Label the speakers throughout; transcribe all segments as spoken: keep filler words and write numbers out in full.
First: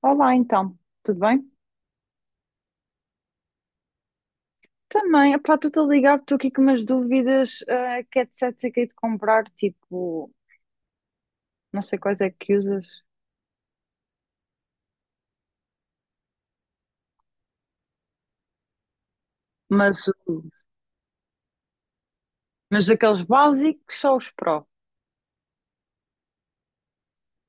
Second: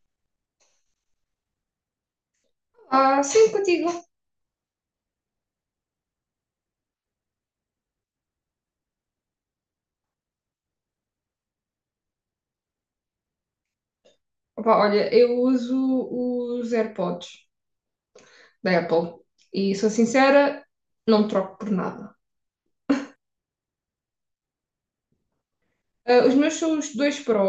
Speaker 1: Olá, então, tudo bem?
Speaker 2: Ah, sim, contigo.
Speaker 1: Também, epá, estou-te a ligar, estou aqui com umas dúvidas, ah, que headsets é que hei de comprar, tipo, não sei quais é que usas,
Speaker 2: Opa, olha, eu uso os AirPods da Apple e sou
Speaker 1: mas, o-
Speaker 2: sincera, não troco por nada.
Speaker 1: mas aqueles básicos só os Pro.
Speaker 2: Ah, os meus são os dois Pro.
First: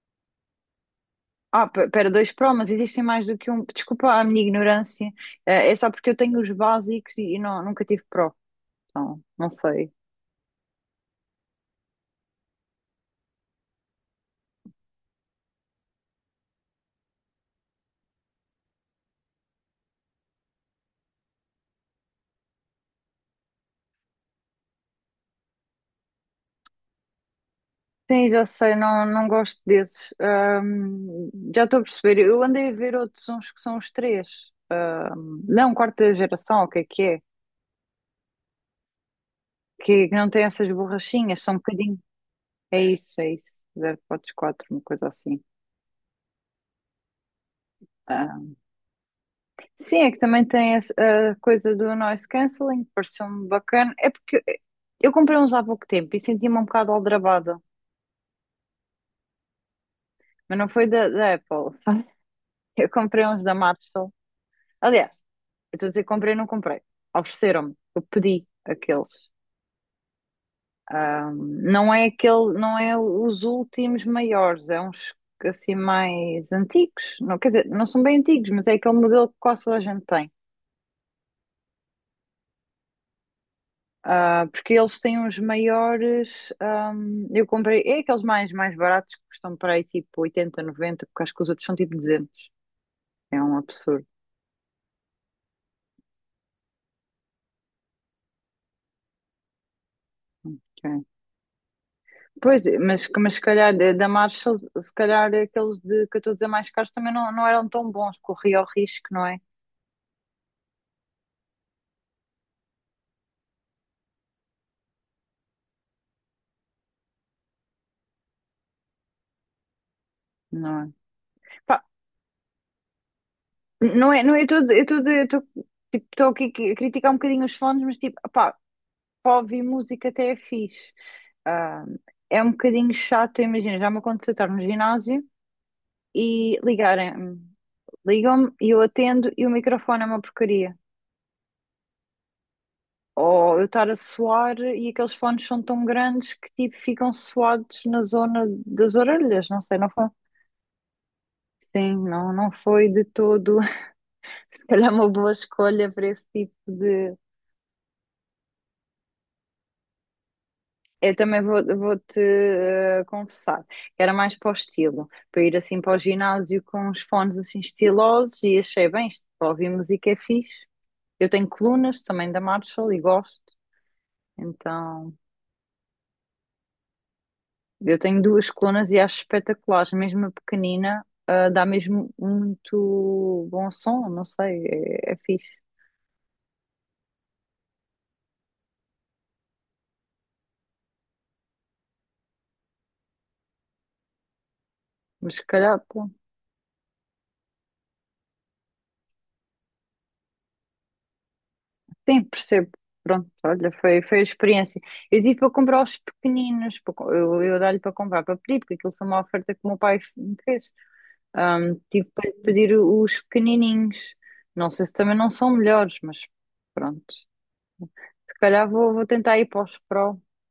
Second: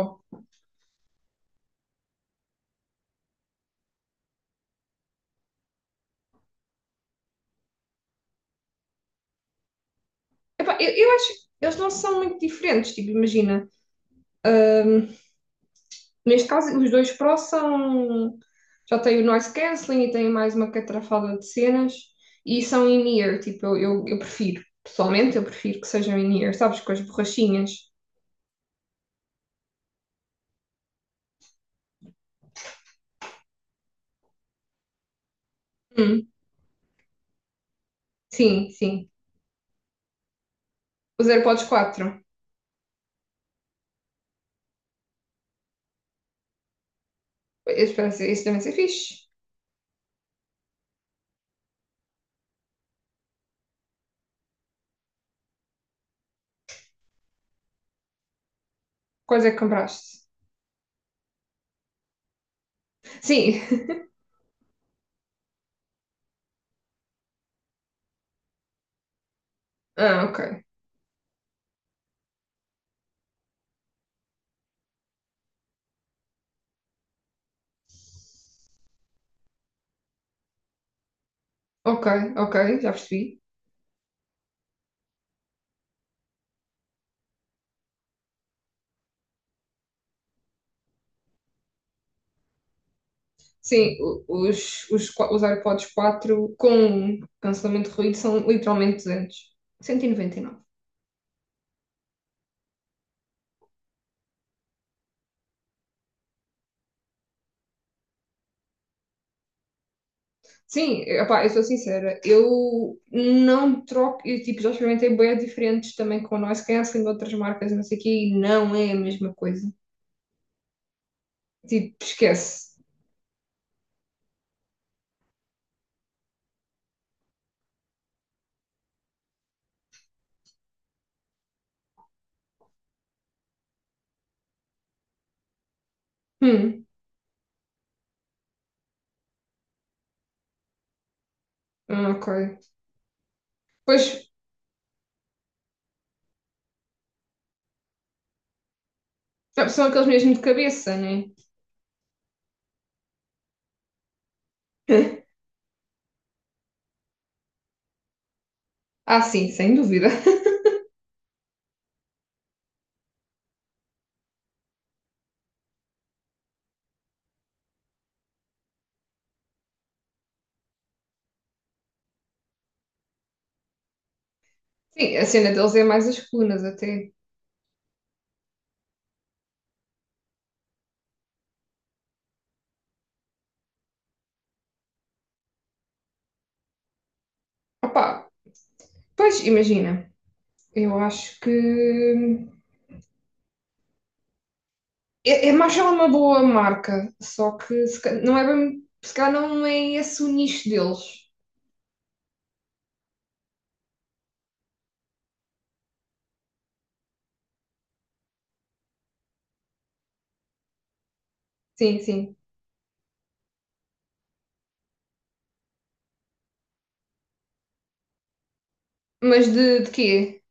Speaker 1: Ah, pe- pera, dois Pro, mas existem mais do que um. Desculpa a minha ignorância, eh, é só porque eu tenho os básicos e, e não, nunca tive Pro, então, não sei.
Speaker 2: Epá, eu, eu acho que eles não são muito diferentes, tipo, imagina. ahm, Neste caso, os dois Pro são. Já têm o noise cancelling e têm mais uma catrafada de cenas e são in-ear, tipo, eu, eu, eu prefiro. Pessoalmente, eu prefiro que sejam in-ear, sabes, com as borrachinhas.
Speaker 1: Sim, já sei, não, não gosto desses. Ahm, já estou a perceber, eu andei a ver outros uns que são os três. Não, quarta
Speaker 2: Hum,
Speaker 1: geração, o que é que é?
Speaker 2: sim, sim.
Speaker 1: Que não tem essas
Speaker 2: Os
Speaker 1: borrachinhas, são um
Speaker 2: AirPods
Speaker 1: bocadinho.
Speaker 2: quatro.
Speaker 1: É isso, é isso. Zero ponto quatro, uma coisa assim.
Speaker 2: Eu espero
Speaker 1: Ah.
Speaker 2: isso também ser fixe.
Speaker 1: Sim, é que também tem esse- a coisa do noise cancelling, pareceu-me bacana. É porque eu comprei uns há pouco tempo e senti-me um bocado aldrabada,
Speaker 2: Quais é que compraste?
Speaker 1: mas não foi da, da Apple. Eu comprei uns da
Speaker 2: Sim.
Speaker 1: Mattel. Aliás, eu estou a dizer comprei, não comprei. Ofereceram-me, eu pedi aqueles.
Speaker 2: Ah, ok.
Speaker 1: Não é aquele, não é os últimos maiores, é uns assim mais antigos. Não, quer dizer, não são bem antigos, mas é aquele modelo que quase toda a gente tem.
Speaker 2: Ok, ok, já percebi.
Speaker 1: Ah, porque eles têm uns maiores. Ahm, eu comprei, é aqueles mais, mais baratos que custam para aí tipo oitenta noventa porque acho que os outros são tipo duzentos. É um
Speaker 2: Sim,
Speaker 1: absurdo.
Speaker 2: o- os, os, qua- os AirPods quatro com cancelamento de ruído são literalmente duzentos. Cento e noventa e nove.
Speaker 1: É. Pois, mas, mas se calhar da da Marshall, se calhar aqueles de, que eu estou a dizer mais caros também não, não eram tão bons, corria o risco, não é?
Speaker 2: Sim, epá, eu sou sincera, eu não troco, eu tipo, já experimentei bué diferentes também com noise cancelling de outras marcas, e não sei o quê, e não é a mesma coisa.
Speaker 1: Não é? Pá,
Speaker 2: Tipo, esquece.
Speaker 1: não é, não é, eu estou eu tô eu tô, tipo, tô aqui a criticar um bocadinho os fones, mas tipo, pá, para ouvir música até é fixe. Ah, é um bocadinho chato, imagina, já me aconteceu estar no ginásio e
Speaker 2: Hum,
Speaker 1: ligarem-me, ligam-me e eu atendo e o microfone é uma porcaria.
Speaker 2: ah, ok.
Speaker 1: Ou eu estar a
Speaker 2: Pois,
Speaker 1: suar e aqueles fones são tão grandes que tipo ficam suados na zona das orelhas, não sei,
Speaker 2: são
Speaker 1: não foi?
Speaker 2: aqueles mesmo de cabeça, né?
Speaker 1: Sim, não, não foi de todo, se calhar uma boa escolha para esse tipo de.
Speaker 2: Ah, sim, sem dúvida.
Speaker 1: Eu também vou, vou-te eh, confessar, era mais para o estilo, para ir assim para o ginásio com os fones assim estilosos e achei bem, isto para ouvir música é fixe. Eu tenho colunas também da Marshall e gosto, então
Speaker 2: Sim, a cena deles é mais as colunas até.
Speaker 1: eu tenho duas colunas e acho espetaculares, mesmo a pequenina, eh, dá mesmo muito bom som, não sei, é, é fixe,
Speaker 2: Opá, pois imagina, eu acho que
Speaker 1: mas se
Speaker 2: é, é
Speaker 1: calhar,
Speaker 2: Marshall é uma
Speaker 1: pô.
Speaker 2: boa marca, só que se, ca- não é bem, se calhar não é esse o nicho deles.
Speaker 1: Sim, percebo. Pronto, olha, foi, foi a experiência. Eu tive para comprar os pequeninos, para co- eu, eu dar-lhe para comprar, para pedir, porque aquilo foi uma oferta que o meu pai me fez. Ahm,
Speaker 2: Sim,
Speaker 1: tive para lhe
Speaker 2: sim.
Speaker 1: pedir os pequenininhos. Não sei se também não são melhores, mas pronto. Se calhar vou, vou tentar
Speaker 2: Mas
Speaker 1: ir para os
Speaker 2: de, de
Speaker 1: Pro.
Speaker 2: quê?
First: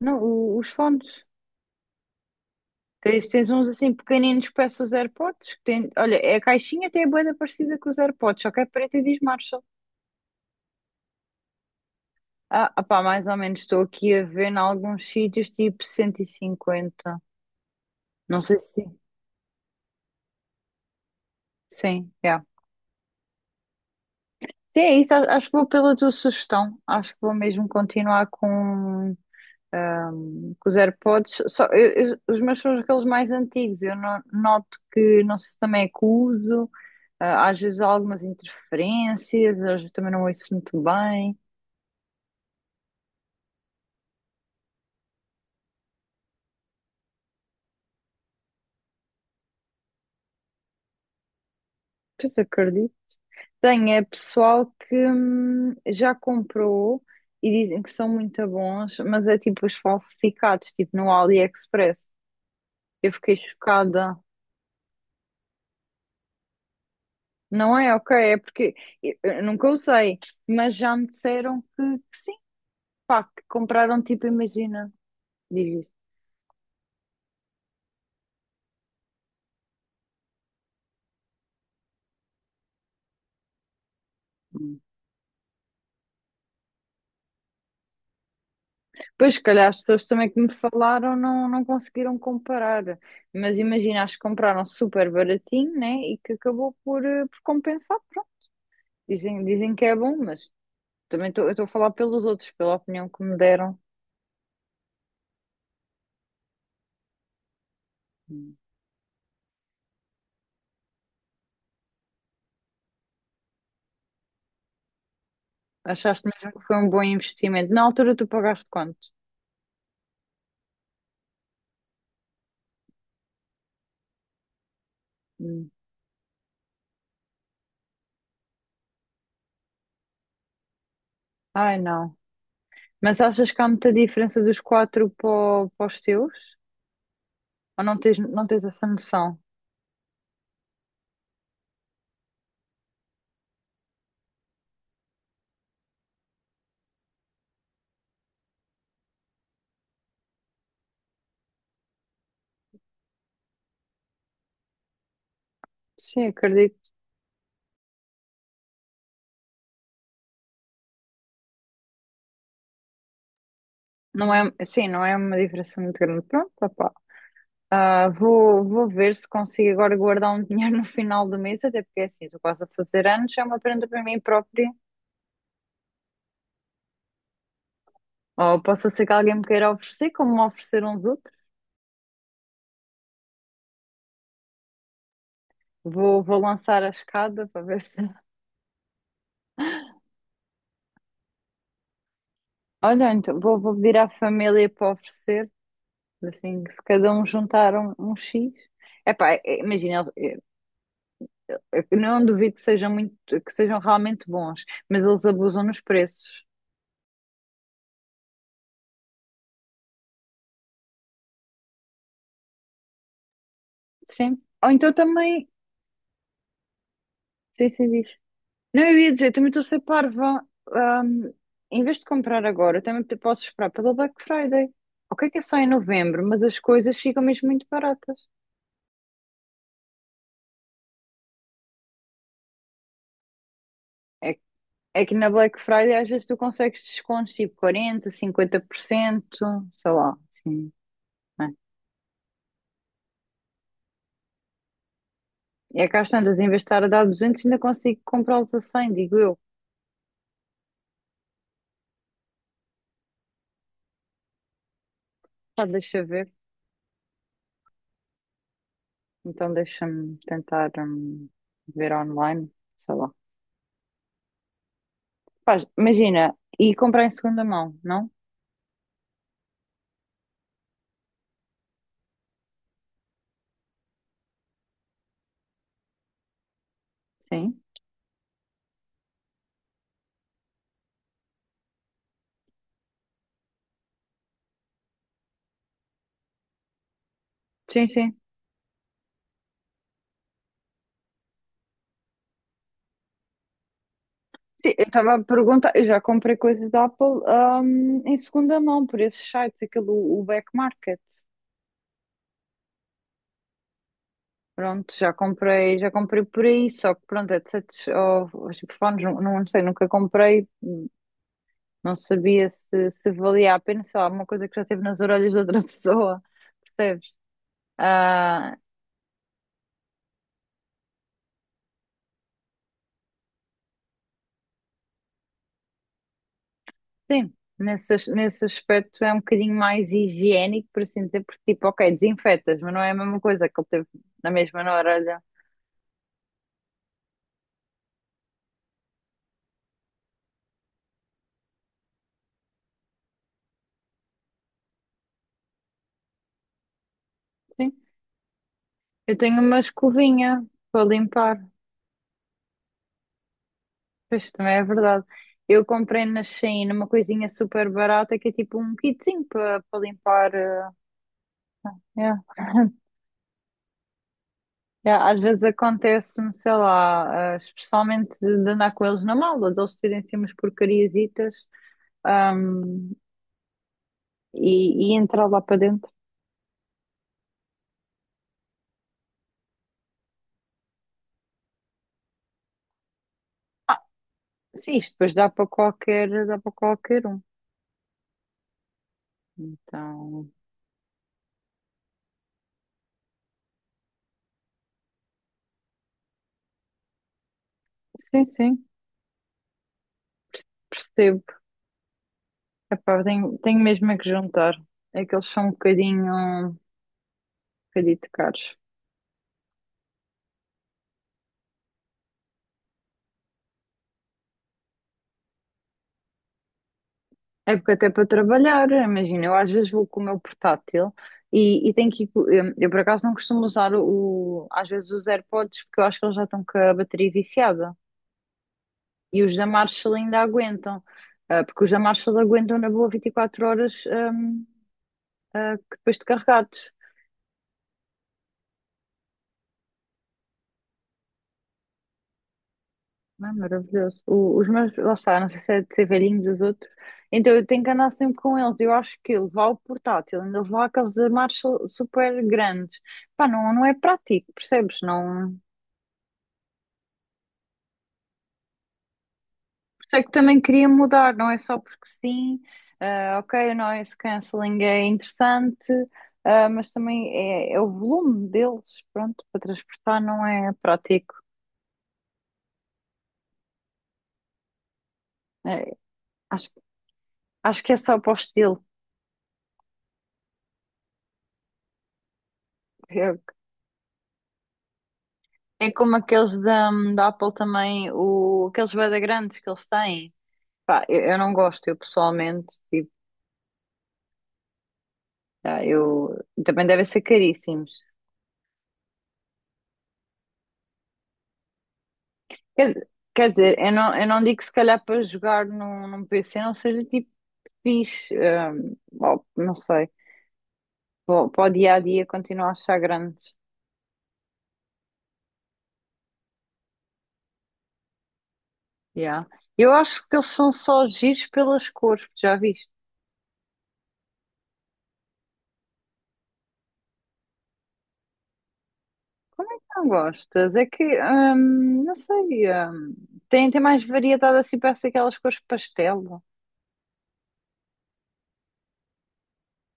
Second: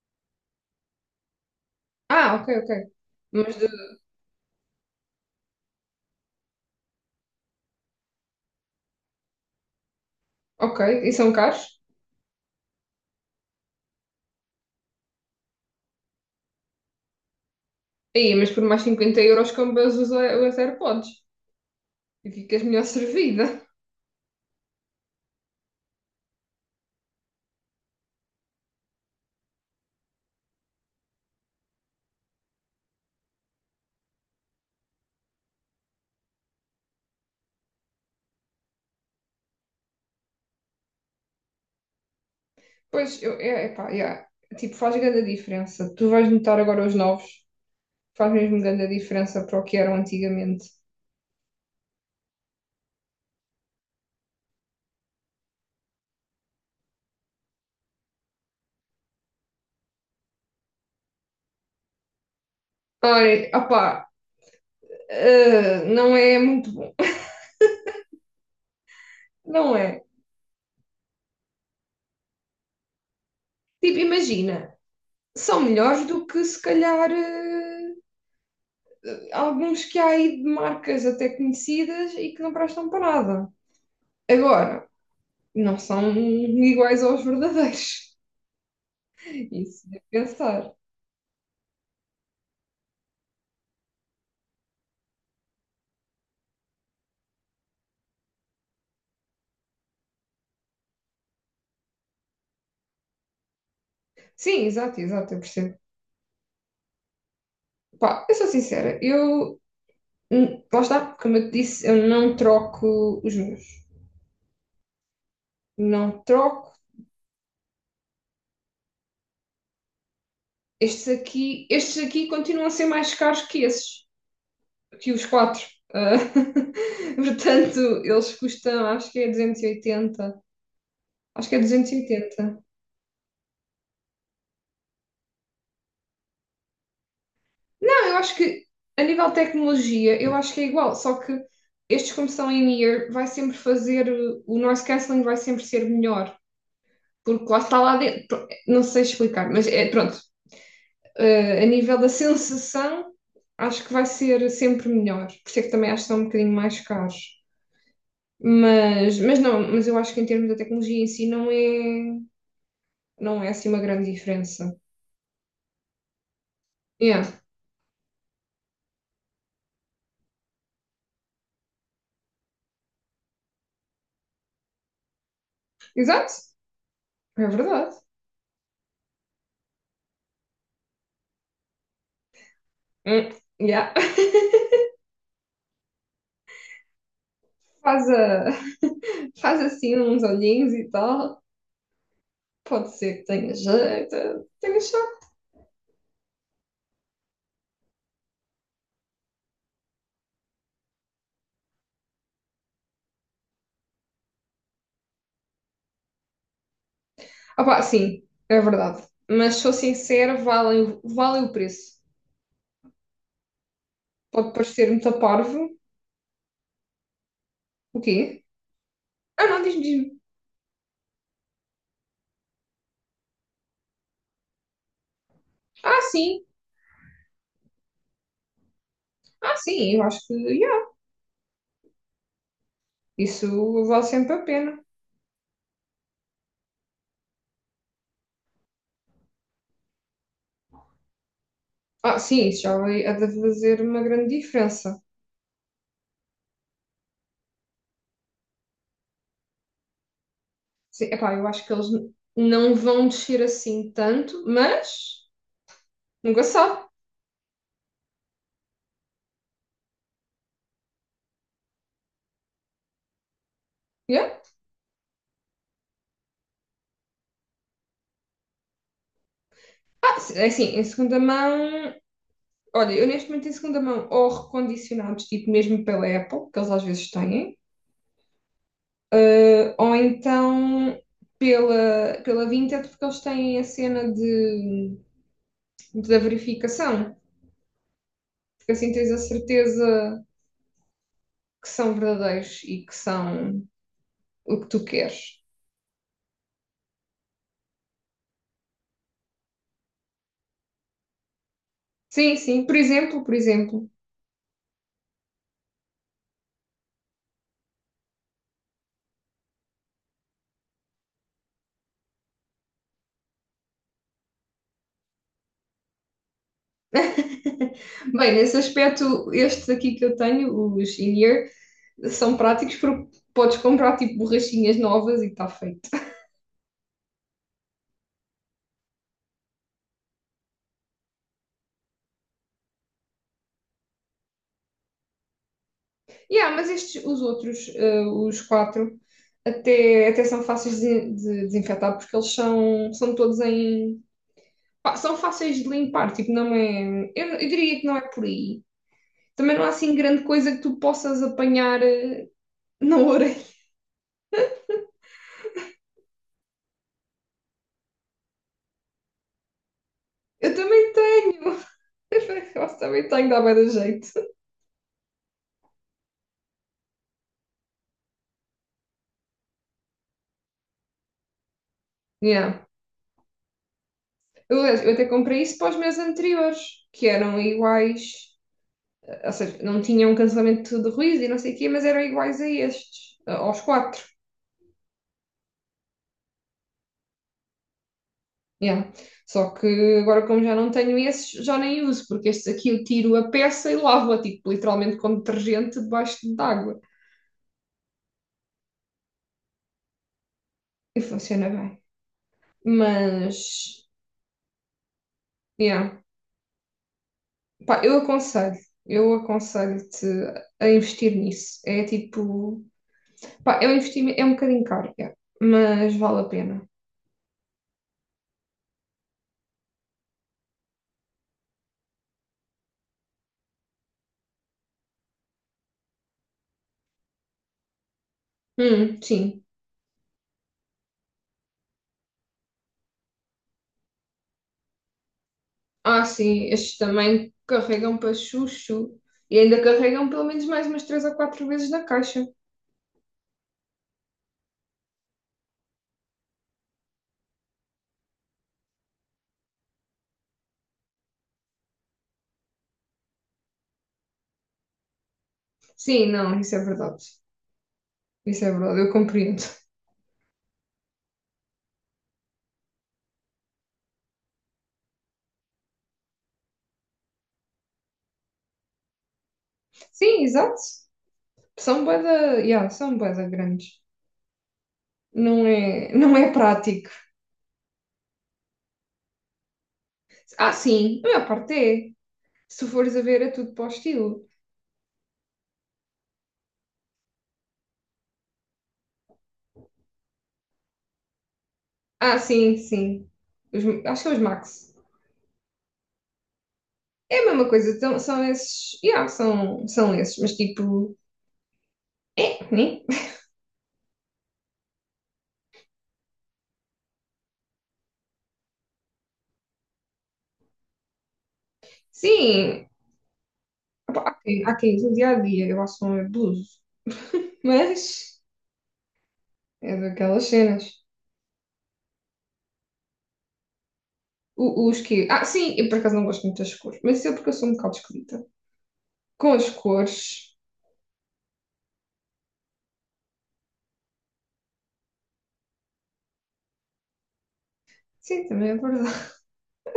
Speaker 1: Não, o- os fones.
Speaker 2: Ah, ok, ok.
Speaker 1: Tens, tens
Speaker 2: Mas
Speaker 1: uns
Speaker 2: de,
Speaker 1: assim pequeninos que parecem os AirPods. que tem- olha, a caixinha até é bué da parecida com os AirPods, só que é preta e diz marcha.
Speaker 2: ok, e são caros?
Speaker 1: Ah, opá, mais ou menos estou aqui a ver em alguns sítios tipo cento e cinquenta.
Speaker 2: Aí,
Speaker 1: Não
Speaker 2: mas
Speaker 1: sei
Speaker 2: por mais
Speaker 1: se
Speaker 2: cinquenta euros compras os, A- os AirPods
Speaker 1: sim,
Speaker 2: e
Speaker 1: é.
Speaker 2: ficas melhor servida.
Speaker 1: Sim, é isso. a- Acho que vou pela tua sugestão. Acho que vou mesmo continuar com, com os AirPods. Só, eu- eu- os meus são aqueles mais antigos. Eu no- noto que, não sei se também é que uso, ah, às vezes há algumas interferências, às vezes também não ouço muito bem.
Speaker 2: Pois, eu, é, epá, yeah. Tipo, faz grande diferença. Tu vais notar agora os novos. Faz mesmo grande a diferença para o que eram antigamente.
Speaker 1: Pois acredito. Tem, é pessoal que hum, já comprou e dizem que são muito bons, mas é tipo os falsificados, tipo no AliExpress. Eu fiquei
Speaker 2: Olha, opá,
Speaker 1: chocada.
Speaker 2: eh, não é muito bom.
Speaker 1: Não é? Ok, é porque eu, eu nunca
Speaker 2: Não é.
Speaker 1: usei, mas já me disseram que, que sim, pá, que
Speaker 2: Tipo,
Speaker 1: compraram tipo,
Speaker 2: imagina,
Speaker 1: imagina,
Speaker 2: são
Speaker 1: diz isto.
Speaker 2: melhores do que se calhar eh, alguns que há aí de marcas até conhecidas e que não prestam para nada. Agora, não são iguais aos verdadeiros.
Speaker 1: Pois, se calhar as
Speaker 2: Isso de
Speaker 1: pessoas também que me
Speaker 2: pensar.
Speaker 1: falaram não, não conseguiram comparar, mas imagina, acho que compraram super baratinho, né? E que acabou por, eh, por compensar, pronto. Dizem, dizem que é bom, mas. Também estou eu estou a falar pelos outros, pela opinião que me deram.
Speaker 2: Sim, exato, exato, eu percebo. Pá, eu sou
Speaker 1: Hum.
Speaker 2: sincera, eu, hum, lá está, como eu te disse, eu não troco os meus. Não
Speaker 1: Achaste mesmo que
Speaker 2: troco.
Speaker 1: foi um bom investimento? Na altura tu pagaste quanto?
Speaker 2: Estes aqui, estes aqui continuam a ser mais caros que esses, que os quatro.
Speaker 1: Hum.
Speaker 2: Ah, portanto, eles custam, acho que é duzentos e oitenta. Acho que é
Speaker 1: Ai, não.
Speaker 2: duzentos e oitenta.
Speaker 1: Mas achas que há muita diferença dos quatro para, o- para os teus? Ou não
Speaker 2: Não, eu
Speaker 1: tens,
Speaker 2: acho
Speaker 1: não tens
Speaker 2: que
Speaker 1: essa
Speaker 2: a nível de
Speaker 1: noção?
Speaker 2: tecnologia, eu acho que é igual, só que estes, como são in-ear, vai sempre fazer, uh, o noise cancelling vai sempre ser melhor, porque lá está lá dentro. Pr- Não sei explicar, mas é pronto. Uh, a nível da sensação, acho que vai ser sempre melhor. Por isso é que também acho que são um
Speaker 1: Sim,
Speaker 2: bocadinho mais
Speaker 1: acredito.
Speaker 2: caros. Mas, mas não, mas eu acho que em termos da tecnologia em si não é, não é assim uma grande
Speaker 1: Não é,
Speaker 2: diferença.
Speaker 1: sim, não é uma diferença muito grande. Pronto, opá.
Speaker 2: Yeah.
Speaker 1: Ah, vou, vou ver se consigo agora guardar um dinheiro no final do mês, até porque é assim, estou quase a fazer anos, é uma prenda para mim própria.
Speaker 2: Exato, é verdade.
Speaker 1: Ou possa ser que alguém me queira oferecer, como me ofereceram os outros.
Speaker 2: Hum, yeah.
Speaker 1: Vou, vou lançar a escada para ver se.
Speaker 2: Faz, a- faz assim uns olhinhos e tal. Pode
Speaker 1: Olha,
Speaker 2: ser que
Speaker 1: então
Speaker 2: tenha
Speaker 1: vou, vou pedir à
Speaker 2: jeito,
Speaker 1: família
Speaker 2: tenha
Speaker 1: para
Speaker 2: jeito.
Speaker 1: oferecer, assim, que cada um juntar um, um X. Epá, é- imagina, eu eu não duvido que sejam muito, que sejam realmente bons, mas eles abusam nos preços.
Speaker 2: Opá, sim, é verdade. Mas sou sincera, vale, vale o preço.
Speaker 1: Sim.
Speaker 2: Pode
Speaker 1: Ou
Speaker 2: parecer
Speaker 1: então
Speaker 2: muito
Speaker 1: também.
Speaker 2: parvo.
Speaker 1: Sim, sim,
Speaker 2: O
Speaker 1: diz.
Speaker 2: quê?
Speaker 1: Não, eu ia dizer,
Speaker 2: Ah,
Speaker 1: também estou
Speaker 2: não,
Speaker 1: a ser
Speaker 2: diz-me, diz-me.
Speaker 1: parva. Ahm, Em vez de comprar agora, eu também te- posso esperar pelo Black Friday. O que é que é só em
Speaker 2: Ah,
Speaker 1: novembro, mas
Speaker 2: sim,
Speaker 1: as coisas ficam mesmo muito baratas.
Speaker 2: ah, sim, eu acho que yeah, isso vale sempre
Speaker 1: É
Speaker 2: a pena.
Speaker 1: É que na Black Friday às vezes tu consegues descontos tipo quarenta, cinquenta por cento, sei lá, assim, né?
Speaker 2: Ah, sim, isso já vai é de fazer uma grande diferença.
Speaker 1: E é que às tantas, em vez de estar a dar duzentos, ainda consigo comprá-los a cem, digo eu.
Speaker 2: Sim, epá, eu acho que eles n- não vão descer assim tanto, mas
Speaker 1: Pá, deixa ver.
Speaker 2: nunca se sabe.
Speaker 1: Então deixa-me tentar hum, ver online, sei lá.
Speaker 2: Yeah.
Speaker 1: Pá, imagina, e comprar em segunda mão, não?
Speaker 2: Ah, se- é assim, em segunda mão, olha, eu neste momento em segunda mão, ou recondicionados, tipo mesmo pela Apple, que eles às vezes têm,
Speaker 1: Sim,
Speaker 2: eh, ou então pela, pela Vinted, porque eles têm a cena de, da verificação,
Speaker 1: sim, sim.
Speaker 2: porque assim tens a certeza que são verdadeiros e que são o que
Speaker 1: Sim,
Speaker 2: tu
Speaker 1: eu estava a
Speaker 2: queres.
Speaker 1: perguntar, eu já comprei coisas da Apple, hum, em segunda mão, por esses sites, aquele, o o Back Market.
Speaker 2: Sim, sim, por exemplo, por exemplo.
Speaker 1: Pronto, já comprei, já comprei por aí, só que pronto, headsets ou os telefones, não, não sei, nunca comprei, não sabia se, se valia a pena, sei lá, uma coisa que já teve nas orelhas de outra pessoa, percebes?
Speaker 2: Bem,
Speaker 1: Ah,
Speaker 2: nesse aspecto, estes aqui que eu tenho, os in-ear, são práticos porque podes comprar tipo borrachinhas novas e está feito.
Speaker 1: sim, nesse, as- nesse aspecto é um bocadinho mais higiênico, por assim dizer, porque tipo, ok, desinfetas, mas não é a mesma coisa que ele teve na mesma na orelha.
Speaker 2: Yeah, mas estes, os outros, eh, os quatro, até, até são fáceis de, de desinfetar porque eles são, são todos em. Pá, são fáceis de limpar, tipo, não é. Eu, eu
Speaker 1: Sim,
Speaker 2: diria que não é por aí.
Speaker 1: eu tenho
Speaker 2: Também
Speaker 1: uma
Speaker 2: não há assim grande
Speaker 1: escovinha
Speaker 2: coisa que tu
Speaker 1: para
Speaker 2: possas
Speaker 1: limpar.
Speaker 2: apanhar eh, na orelha.
Speaker 1: Pois também é verdade. Eu comprei na Shein uma coisinha super barata que é tipo um kitzinho para limpar.
Speaker 2: Eu
Speaker 1: eh,
Speaker 2: também tenho!
Speaker 1: yeah.
Speaker 2: Eu também tenho, dá bem da jeito.
Speaker 1: Yeah, às vezes acontece-me, sei lá, eh, especialmente de, de andar com eles na mala, de eles terem assim umas porcariasitas
Speaker 2: Yeah.
Speaker 1: ahm,
Speaker 2: Eu,
Speaker 1: e,
Speaker 2: eu
Speaker 1: e
Speaker 2: até
Speaker 1: entrar lá
Speaker 2: comprei
Speaker 1: para
Speaker 2: isso para os
Speaker 1: dentro.
Speaker 2: meus anteriores, que eram iguais, ou seja, não tinham cancelamento de ruído e não sei o quê, mas eram iguais a estes, aos quatro.
Speaker 1: Sim, isto depois dá para qualquer, dá para qualquer um.
Speaker 2: Yeah. Só que agora,
Speaker 1: Então,
Speaker 2: como já não tenho esses, já nem uso, porque estes aqui eu tiro a peça e lavo-a, tipo, literalmente com detergente debaixo de água.
Speaker 1: sim, sim,
Speaker 2: E
Speaker 1: percebo.
Speaker 2: funciona bem.
Speaker 1: Epá,
Speaker 2: Mas,
Speaker 1: tenho, tenho mesmo é que juntar. É que eles são um
Speaker 2: yeah.
Speaker 1: bocadinho, um
Speaker 2: Pá,
Speaker 1: bocadinho
Speaker 2: eu aconselho,
Speaker 1: caros.
Speaker 2: eu aconselho-te a investir nisso. É tipo, pá, é um investimento, é um bocadinho caro, yeah, mas vale a pena.
Speaker 1: É porque até para trabalhar, imagina, eu às vezes vou com o meu portátil e, e tenho que ir, co- eu, eu por acaso não costumo usar o, às vezes os AirPods porque eu acho que eles já estão com a bateria viciada
Speaker 2: Hum,
Speaker 1: e os
Speaker 2: sim.
Speaker 1: da Marshall ainda aguentam, ah, porque os da Marshall aguentam na boa vinte e quatro horas ahm, ah, que depois de
Speaker 2: Ah, sim,
Speaker 1: carregados.
Speaker 2: estes também carregam para chuchu. E ainda carregam pelo menos mais umas três ou quatro vezes na caixa.
Speaker 1: Não é maravilhoso. O- os meus, lá está, não sei se é de ser velhinho dos outros, então eu tenho que andar sempre com eles. Eu acho que levar o portátil, ainda levar aqueles da Marshall super grandes. Pá, não, não é prático, percebes? Não.
Speaker 2: Sim, não, isso é verdade. Isso é verdade, eu compreendo.
Speaker 1: Sei que também queria mudar, não é só porque sim, ah, ok, o noise cancelling é interessante, ah, mas também é, é o volume deles, pronto, para transportar
Speaker 2: Sim,
Speaker 1: não é
Speaker 2: exato.
Speaker 1: prático.
Speaker 2: São bué da, yeah, são bué da grandes. Não
Speaker 1: É,
Speaker 2: é, não é
Speaker 1: acho,
Speaker 2: prático.
Speaker 1: acho que é só para o estilo.
Speaker 2: Ah, sim, a maior parte é. Se fores a ver, é tudo para o estilo.
Speaker 1: É, é como aqueles da, da Apple também, o, aqueles bué grandes que eles têm. Pá, eu, eu não gosto, eu
Speaker 2: Ah,
Speaker 1: pessoalmente,
Speaker 2: sim,
Speaker 1: tipo,
Speaker 2: sim. Os- acho que é os Max.
Speaker 1: ah, eu, também devem ser
Speaker 2: É a mesma coisa,
Speaker 1: caríssimos.
Speaker 2: então, são esses. Yeah, são, são esses, mas tipo. Né?
Speaker 1: Quer, quer dizer, eu não, eu não digo que se calhar para jogar num, num P C não seja tipo fixe, hum, bom, não sei, para o dia a dia continuo a
Speaker 2: Sim,
Speaker 1: achar grandes.
Speaker 2: opa, há quem no dia a dia eu relação a abusos, mas
Speaker 1: Yeah. Eu
Speaker 2: é
Speaker 1: acho que eles
Speaker 2: daquelas
Speaker 1: são
Speaker 2: cenas.
Speaker 1: só giros pelas cores, que já viste?
Speaker 2: O- os que. Ah, sim, eu por acaso não gosto muito das cores, mas isso é porque eu sou um bocado esquisita. Com as
Speaker 1: Como é que não
Speaker 2: cores,
Speaker 1: gostas? É que, hum, não sei, hum, tem, tem mais variedade assim, parece aquelas cores pastel.
Speaker 2: sim, também é verdade.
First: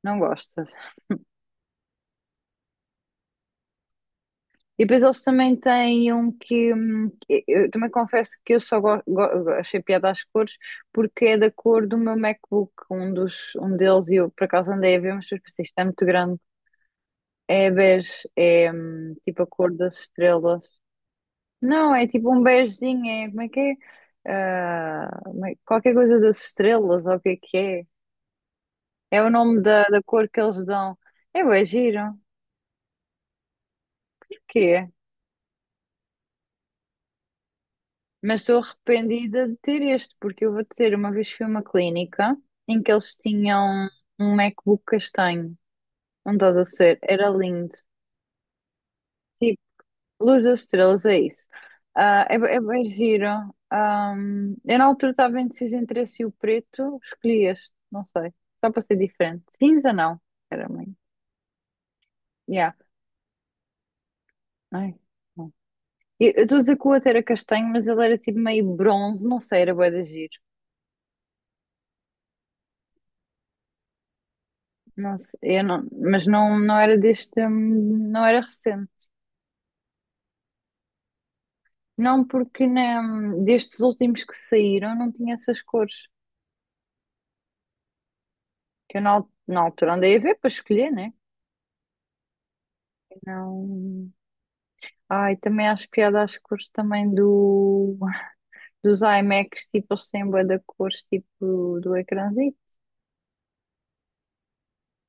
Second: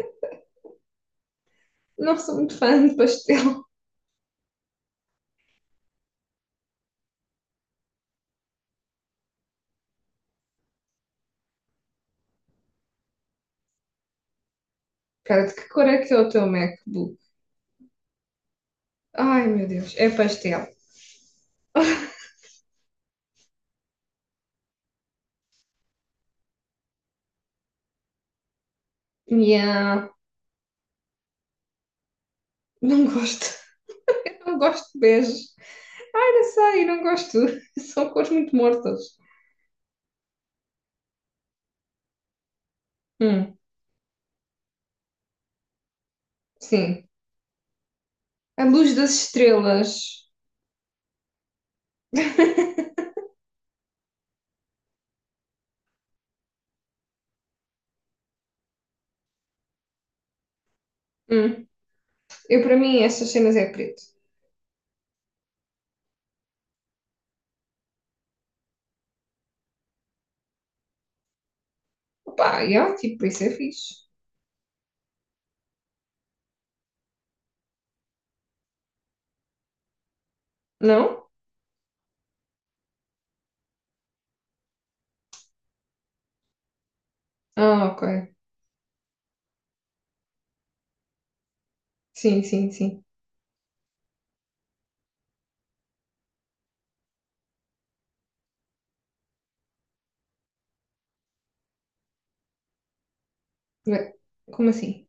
Speaker 1: Não gostas?
Speaker 2: Não sou muito fã de pastel.
Speaker 1: E depois eles também têm um que, hum, que- eu também confesso que eu só go- go- achei piada às cores porque é da cor do meu MacBook, um dos, um deles, e eu por acaso andei a ver, mas depois
Speaker 2: Cara, de
Speaker 1: pensei,
Speaker 2: que
Speaker 1: isto é
Speaker 2: cor é
Speaker 1: muito
Speaker 2: que é o
Speaker 1: grande.
Speaker 2: teu MacBook?
Speaker 1: É bege, é hum, tipo
Speaker 2: Ai
Speaker 1: a
Speaker 2: meu
Speaker 1: cor
Speaker 2: Deus,
Speaker 1: das
Speaker 2: é
Speaker 1: estrelas.
Speaker 2: pastel.
Speaker 1: Não, é tipo um begezinho, é como é que é? Ah, como é- qualquer coisa das estrelas, ou o que é que é? É o nome da, da
Speaker 2: Yeah,
Speaker 1: cor que eles dão. É bué giro,
Speaker 2: não gosto. Não
Speaker 1: porquê?
Speaker 2: gosto de bege. Ai, não sei, não gosto. São cores
Speaker 1: Mas
Speaker 2: muito
Speaker 1: estou
Speaker 2: mortas.
Speaker 1: arrependida de ter este, porque eu vou dizer, uma vez fui a uma clínica em que eles
Speaker 2: Hum,
Speaker 1: tinham um MacBook castanho. Não estás a ser,
Speaker 2: sim.
Speaker 1: era lindo.
Speaker 2: A luz das
Speaker 1: Tipo,
Speaker 2: estrelas.
Speaker 1: Luz das Estrelas, é isso. Ah, é, é, bem giro. Ahm, eu na altura estava indecisa entre esse e o preto, escolhi este, não sei, só para ser diferente. Cinza não, era meio.
Speaker 2: Hum. Eu,
Speaker 1: Yeah.
Speaker 2: para mim, essas cenas é preto.
Speaker 1: Ai, não. Eu eu estou a dizer que o outro era castanho, mas ele era tipo meio bronze, não sei, era bué de giro.
Speaker 2: Opa, yeah, tipo, isso é fixe.
Speaker 1: Não sei, eu não, mas não, não era deste, hum, não era recente.
Speaker 2: Não?
Speaker 1: Não, porque né, destes últimos que saíram não tinha essas cores.
Speaker 2: Ah, ok.
Speaker 1: Que eu na, al- na altura andei a ver para escolher, né?
Speaker 2: Sim, sim, sim.
Speaker 1: Não. Ai, também acho piada às cores também do, dos iMacs, tipo, eles têm bué da cores, tipo, do ecrãzinho.
Speaker 2: Ué, como assim?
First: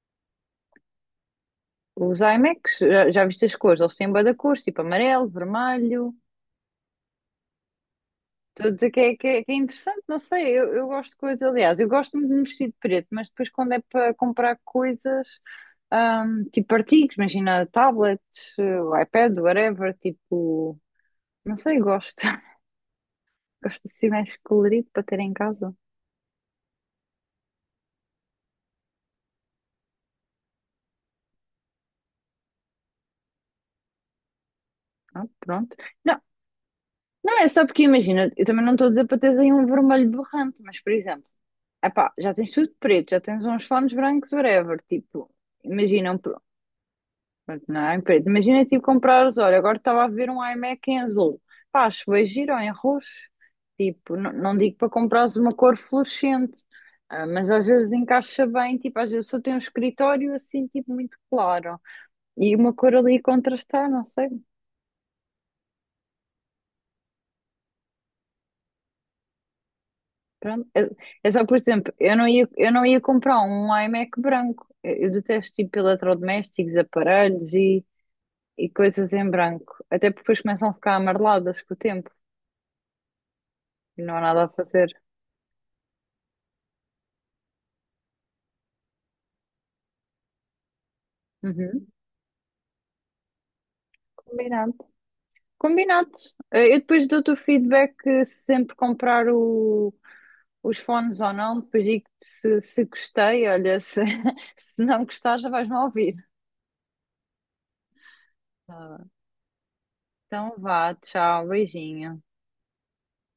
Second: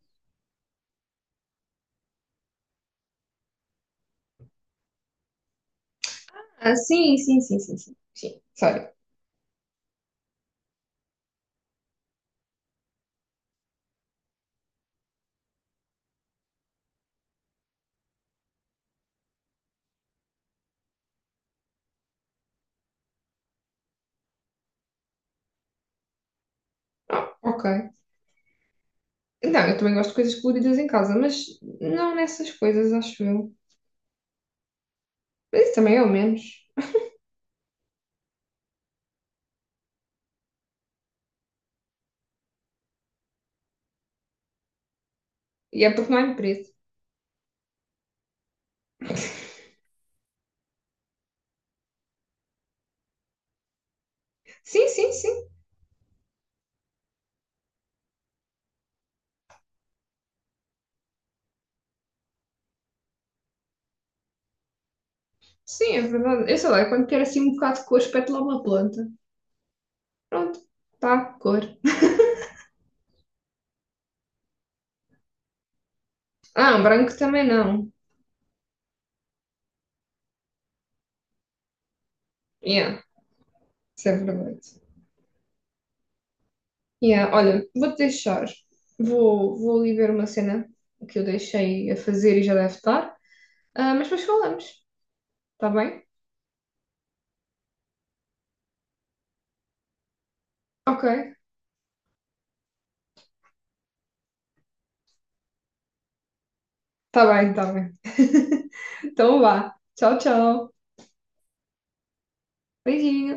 Speaker 1: Os iMacs, já, já viste as cores? Eles têm bué da cores, tipo, amarelo, vermelho.
Speaker 2: Ah, sim, sim, sim, sim, sim. Sim,
Speaker 1: Estou a
Speaker 2: sorry.
Speaker 1: dizer que é, que é, que é interessante, não sei, eu, eu gosto de coisas, aliás, eu gosto muito de me vestir de preto, mas depois quando é para comprar coisas, ahm, tipo artigos, imagina tablets, eh, iPad, whatever, tipo, não sei, gosto, gosto assim mais colorido para ter em casa.
Speaker 2: Ah, ok. Não, eu também gosto de coisas coloridas em casa, mas não nessas coisas, acho eu.
Speaker 1: Ah,
Speaker 2: Mas isso
Speaker 1: pronto.
Speaker 2: também é o
Speaker 1: Não,
Speaker 2: menos.
Speaker 1: não, é só porque imagina, eu também não estou a dizer para teres aí um vermelho borrante, mas por exemplo, epá, já tens tudo preto, já tens uns fones brancos, whatever, tipo,
Speaker 2: E é porque
Speaker 1: imagina um,
Speaker 2: não é
Speaker 1: pr-
Speaker 2: em preto.
Speaker 1: não é em preto, imagina tipo comprares, olha, agora estava a ver um iMac em azul, pá, acho bem giro ou em roxo, tipo, não, não digo
Speaker 2: Sim,
Speaker 1: para
Speaker 2: sim,
Speaker 1: comprares
Speaker 2: sim.
Speaker 1: uma cor fluorescente, ah, mas às vezes encaixa bem, tipo, às vezes só tem um escritório assim, tipo, muito claro, e uma cor ali contrastar, não sei.
Speaker 2: Sim, é verdade. Eu sei lá, eu quando quero assim um bocado de cor, espeto lá uma planta. Pronto.
Speaker 1: Pronto. É é
Speaker 2: Tá,
Speaker 1: só por
Speaker 2: cor.
Speaker 1: exemplo, eu não ia, eu não ia comprar um iMac branco. Eu eu detesto tipo eletrodomésticos,
Speaker 2: Ah, um branco também
Speaker 1: aparelhos e,
Speaker 2: não.
Speaker 1: e coisas em branco. Até porque depois começam a ficar amareladas com o tempo
Speaker 2: Yeah,
Speaker 1: e
Speaker 2: isso
Speaker 1: não
Speaker 2: é
Speaker 1: há nada a
Speaker 2: verdade.
Speaker 1: fazer.
Speaker 2: Yeah, olha, vou-te deixar. Vou, vou ali ver uma cena que eu
Speaker 1: Uhum.
Speaker 2: deixei a fazer e já deve estar. Ah, mas depois falamos,
Speaker 1: Combinado.
Speaker 2: tá bem?
Speaker 1: Combinado. Eh, Eu depois dou-te o feedback eh, se sempre comprar o, os
Speaker 2: Ok,
Speaker 1: fones ou não. Depois digo-te se, se gostei. Olha, se, se não gostar, já vais-me ouvir.
Speaker 2: tá bem, tá bem.
Speaker 1: Tá bem.
Speaker 2: Então vá. Tchau,
Speaker 1: Então
Speaker 2: tchau.
Speaker 1: vá, tchau, beijinho.
Speaker 2: Beijinho.